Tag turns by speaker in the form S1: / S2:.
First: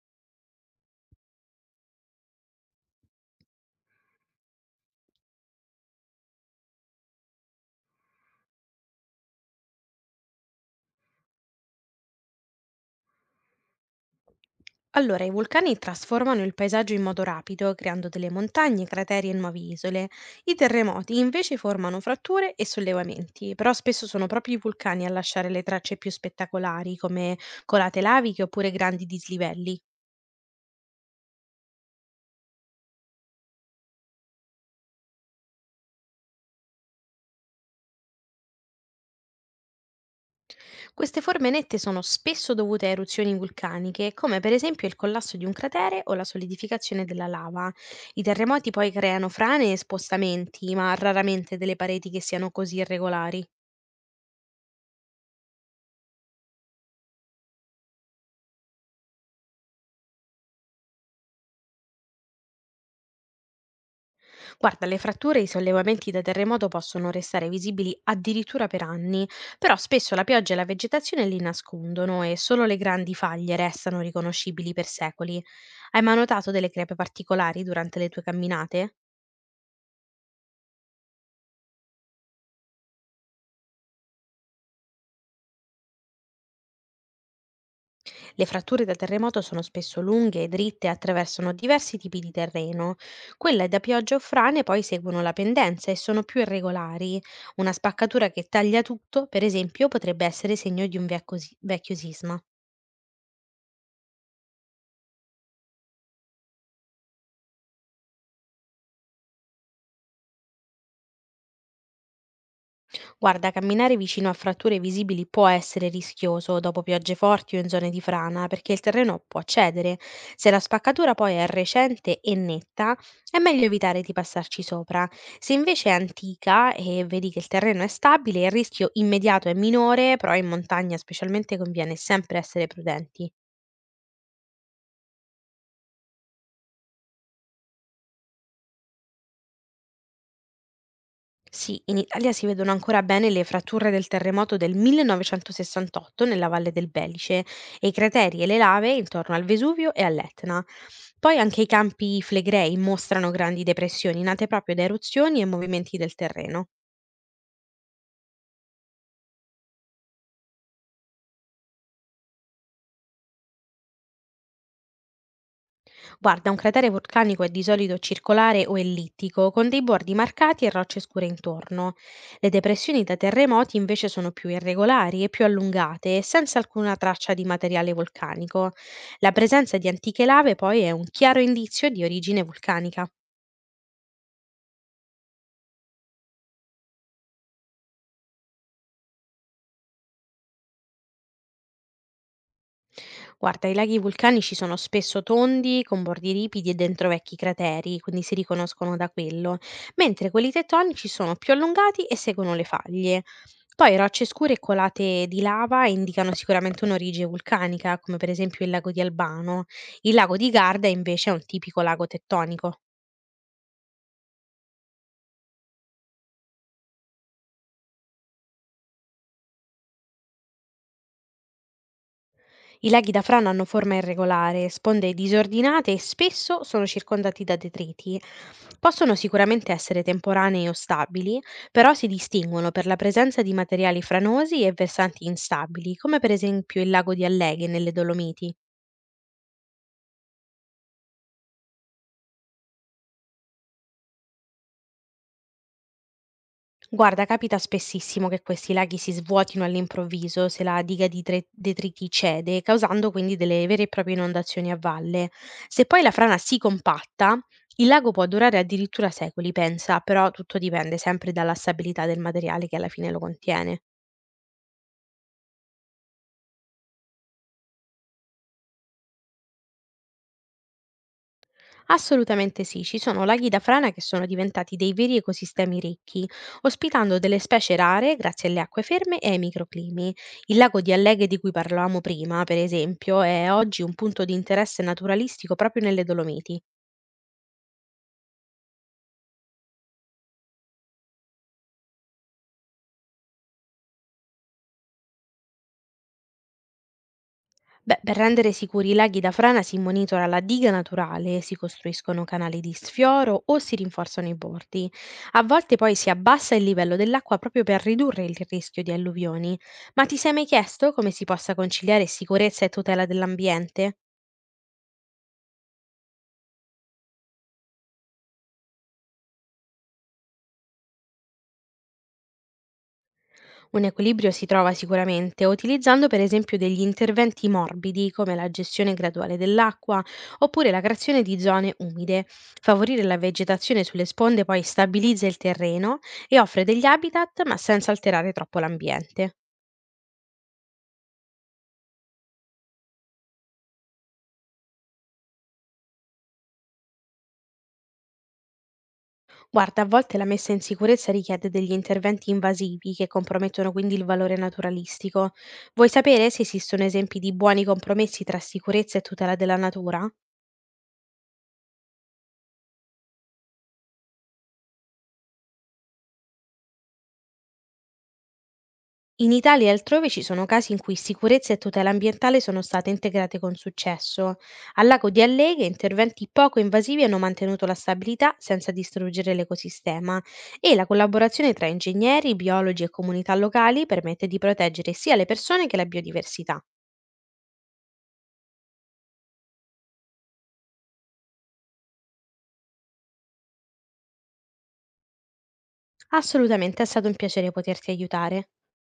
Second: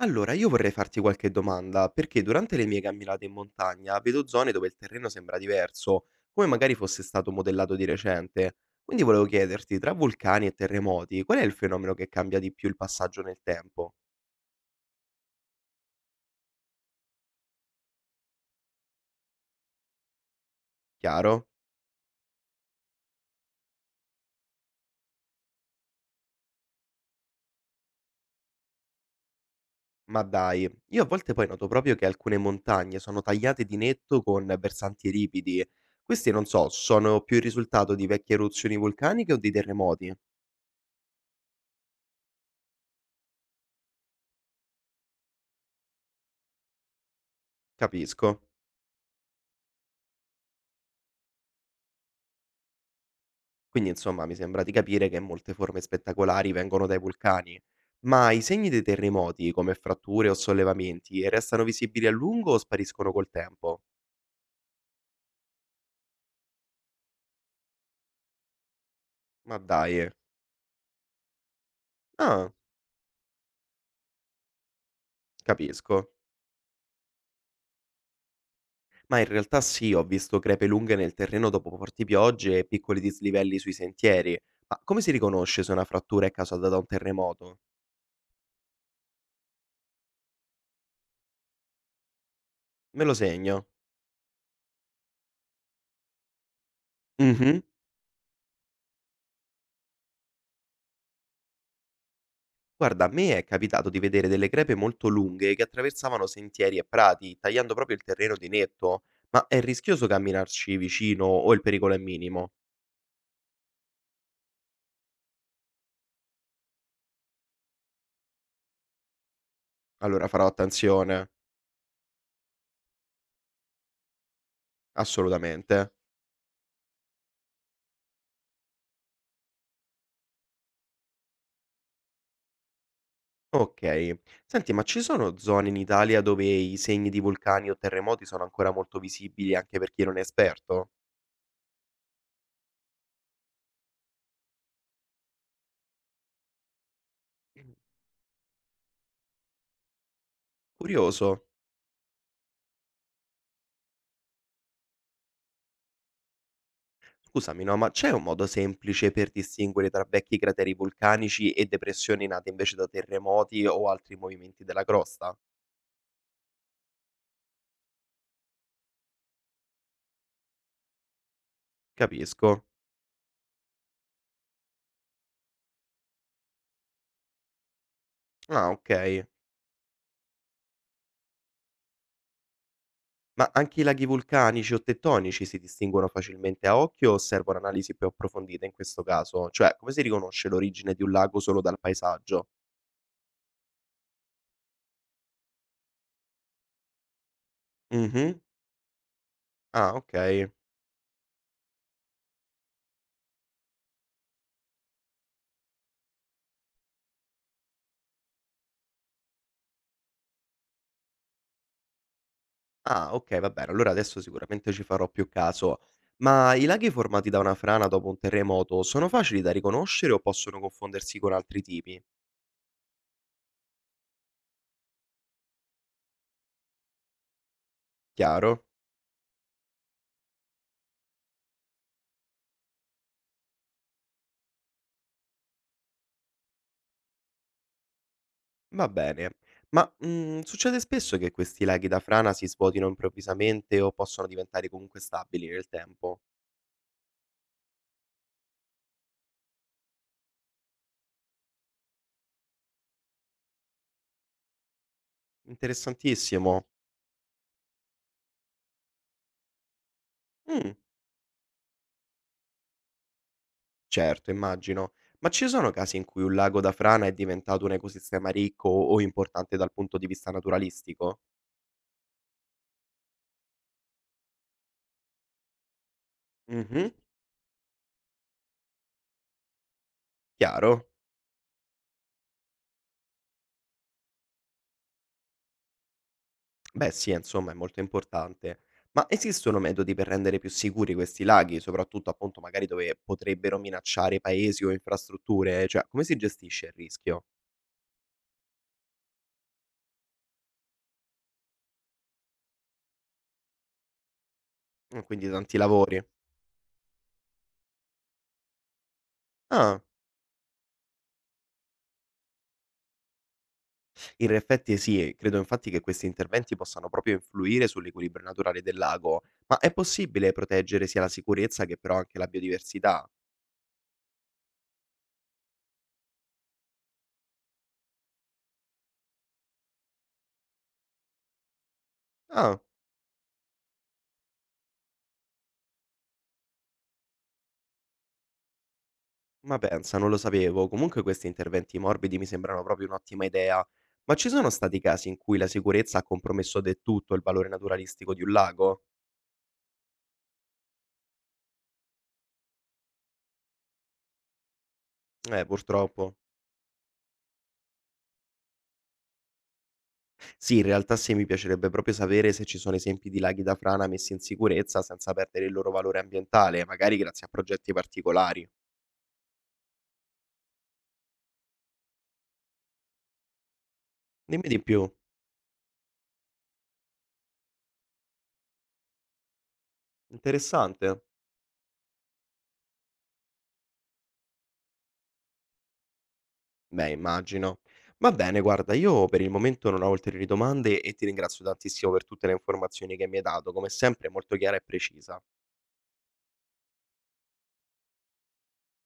S1: Allora, io vorrei farti qualche domanda, perché durante le mie camminate in montagna vedo zone dove il terreno sembra diverso, come magari fosse stato modellato di recente. Quindi volevo chiederti, tra vulcani e terremoti, qual è il fenomeno che cambia di più il passaggio nel tempo?
S2: Allora, i vulcani trasformano il paesaggio in modo rapido, creando delle montagne, crateri e nuove isole. I terremoti
S1: Chiaro?
S2: invece formano fratture e sollevamenti, però spesso sono proprio i vulcani a lasciare le tracce più spettacolari, come colate laviche oppure grandi dislivelli.
S1: Ma dai, io a volte poi noto proprio che alcune montagne sono tagliate di netto con versanti ripidi. Questi, non so, sono più il risultato di vecchie eruzioni vulcaniche o di terremoti?
S2: Queste forme nette sono spesso dovute a eruzioni vulcaniche, come per esempio il collasso di un cratere o la solidificazione della lava. I
S1: Capisco.
S2: terremoti poi creano frane e spostamenti, ma raramente delle pareti che siano così irregolari.
S1: Quindi insomma mi sembra di capire che molte forme spettacolari vengono dai vulcani. Ma i segni dei terremoti, come fratture o sollevamenti, restano visibili a lungo o spariscono col tempo?
S2: Guarda, le fratture e i sollevamenti da terremoto possono restare visibili addirittura per anni,
S1: Ma
S2: però
S1: dai. Eh.
S2: spesso la pioggia e la vegetazione li nascondono e
S1: Ah,
S2: solo le grandi faglie restano riconoscibili per secoli. Hai
S1: capisco.
S2: mai notato delle crepe particolari durante le tue camminate?
S1: Ma in realtà sì, ho visto crepe lunghe nel terreno dopo forti piogge e piccoli dislivelli sui sentieri. Ma come si riconosce se una frattura è causata da un terremoto?
S2: Le fratture da terremoto sono spesso lunghe e dritte e attraversano diversi tipi di terreno.
S1: Me lo
S2: Quelle
S1: segno.
S2: da pioggia o frane poi seguono la pendenza e sono più irregolari.
S1: Mhm.
S2: Una spaccatura che taglia tutto, per esempio, potrebbe essere segno di un vecchio sisma.
S1: Guarda, a me è capitato di vedere delle crepe molto lunghe che attraversavano sentieri e prati, tagliando proprio il terreno di netto, ma è rischioso camminarci vicino o il pericolo è minimo?
S2: Guarda, camminare vicino a fratture visibili può essere rischioso dopo piogge forti o in zone di frana, perché il terreno può cedere.
S1: Allora farò
S2: Se la spaccatura
S1: attenzione,
S2: poi è recente e netta, è meglio evitare di passarci sopra. Se invece è
S1: assolutamente.
S2: antica e vedi che il terreno è stabile, il rischio immediato è minore, però in montagna specialmente conviene sempre essere prudenti.
S1: Ok, senti, ma ci sono zone in Italia dove i segni di vulcani o terremoti sono ancora molto visibili anche per chi non è esperto?
S2: Sì, in Italia si vedono ancora bene le fratture del terremoto del 1968 nella Valle del Belice e i crateri e le lave intorno al Vesuvio e all'Etna. Poi
S1: Curioso.
S2: anche i campi flegrei mostrano grandi depressioni nate proprio da eruzioni e movimenti del terreno.
S1: Scusami, no, ma c'è un modo semplice per distinguere tra vecchi crateri vulcanici e depressioni nate invece da terremoti o altri movimenti della crosta?
S2: Guarda, un cratere vulcanico è di solito circolare o ellittico, con dei bordi marcati e rocce scure intorno. Le
S1: Capisco.
S2: depressioni da terremoti invece sono più irregolari e più allungate, e senza alcuna traccia di materiale
S1: Ah,
S2: vulcanico.
S1: okay.
S2: La presenza di antiche lave poi è un chiaro indizio di origine vulcanica.
S1: Ma anche i laghi vulcanici o tettonici si distinguono facilmente a occhio o servono analisi più approfondite in questo caso? Cioè, come si riconosce l'origine di un lago solo dal paesaggio?
S2: Guarda, i laghi vulcanici sono spesso tondi, con bordi ripidi e dentro vecchi crateri, quindi si
S1: Mh-mh.
S2: riconoscono da quello,
S1: Ah,
S2: mentre
S1: okay.
S2: quelli tettonici sono più allungati e seguono le faglie. Poi rocce scure e colate di lava indicano sicuramente un'origine vulcanica, come per esempio il lago di Albano. Il lago di Garda invece è un tipico lago tettonico.
S1: Ah, okay, va bene, allora adesso sicuramente ci farò più caso. Ma i laghi formati da una frana dopo un terremoto sono facili da riconoscere o possono confondersi con altri tipi?
S2: I laghi da frana hanno forma irregolare, sponde disordinate e spesso sono circondati da detriti.
S1: Chiaro.
S2: Possono sicuramente essere temporanei o stabili, però si distinguono per la presenza di materiali franosi e versanti instabili, come per esempio il lago di Alleghe nelle Dolomiti.
S1: Va bene. Ma, succede spesso che questi laghi da frana si svuotino improvvisamente o possono diventare comunque stabili nel tempo?
S2: Guarda, capita spessissimo che questi laghi si svuotino all'improvviso se la detriti cede, causando quindi delle vere e proprie inondazioni a valle. Se poi la frana si
S1: Interessantissimo.
S2: compatta, il lago può durare addirittura secoli, pensa, però tutto
S1: Mh,
S2: dipende sempre dalla stabilità del materiale che alla fine lo contiene.
S1: certo, immagino. Ma ci sono casi in cui un lago da frana è diventato un ecosistema ricco o importante dal punto di vista naturalistico?
S2: Assolutamente sì, ci sono laghi da frana che sono diventati dei veri ecosistemi ricchi,
S1: Mh-mh,
S2: ospitando delle specie rare grazie alle acque ferme e ai microclimi. Il lago
S1: chiaro.
S2: di Alleghe di cui parlavamo prima, per esempio, è oggi un punto di interesse naturalistico proprio nelle Dolomiti.
S1: Beh sì, insomma è molto importante. Ma esistono metodi per rendere più sicuri questi laghi, soprattutto appunto magari dove potrebbero minacciare paesi o infrastrutture? Cioè, come si gestisce il rischio?
S2: Beh, per rendere sicuri i laghi da frana si monitora la diga naturale, si costruiscono canali di sfioro o si rinforzano i bordi.
S1: Quindi
S2: A
S1: tanti
S2: volte poi
S1: lavori.
S2: si abbassa il livello dell'acqua proprio per ridurre il rischio di alluvioni.
S1: Ah,
S2: Ma ti sei mai chiesto come si possa conciliare sicurezza e tutela dell'ambiente?
S1: in effetti sì, credo infatti che questi interventi possano proprio influire sull'equilibrio naturale del lago. Ma è possibile proteggere sia la sicurezza che però anche la biodiversità?
S2: Un equilibrio si trova sicuramente utilizzando per esempio degli interventi morbidi come la gestione graduale dell'acqua oppure la creazione di zone umide.
S1: Ah,
S2: Favorire la vegetazione sulle sponde poi stabilizza il terreno e offre degli habitat ma senza alterare troppo l'ambiente.
S1: ma pensa, non lo sapevo. Comunque questi interventi morbidi mi sembrano proprio un'ottima idea. Ma ci sono stati casi in cui la sicurezza ha compromesso del tutto il valore naturalistico di un lago?
S2: Guarda, a volte la messa in sicurezza richiede degli interventi invasivi che compromettono quindi il valore naturalistico. Vuoi
S1: Purtroppo.
S2: sapere se esistono esempi di buoni compromessi tra sicurezza e tutela della natura?
S1: Sì, in realtà sì, mi piacerebbe proprio sapere se ci sono esempi di laghi da frana messi in sicurezza senza perdere il loro valore ambientale, magari grazie a progetti particolari.
S2: In Italia e altrove ci sono casi in cui sicurezza e tutela ambientale sono state integrate con successo.
S1: Dimmi di
S2: Al
S1: più.
S2: lago di Alleghe interventi poco invasivi hanno mantenuto la stabilità senza distruggere l'ecosistema e la
S1: Interessante?
S2: collaborazione tra ingegneri, biologi e comunità locali permette di proteggere sia le persone che la biodiversità.
S1: Beh, immagino. Va bene, guarda, io per il momento non ho ulteriori domande e ti ringrazio tantissimo per tutte le informazioni che mi hai dato, come sempre molto chiara e precisa.
S2: Assolutamente è stato un piacere poterti aiutare.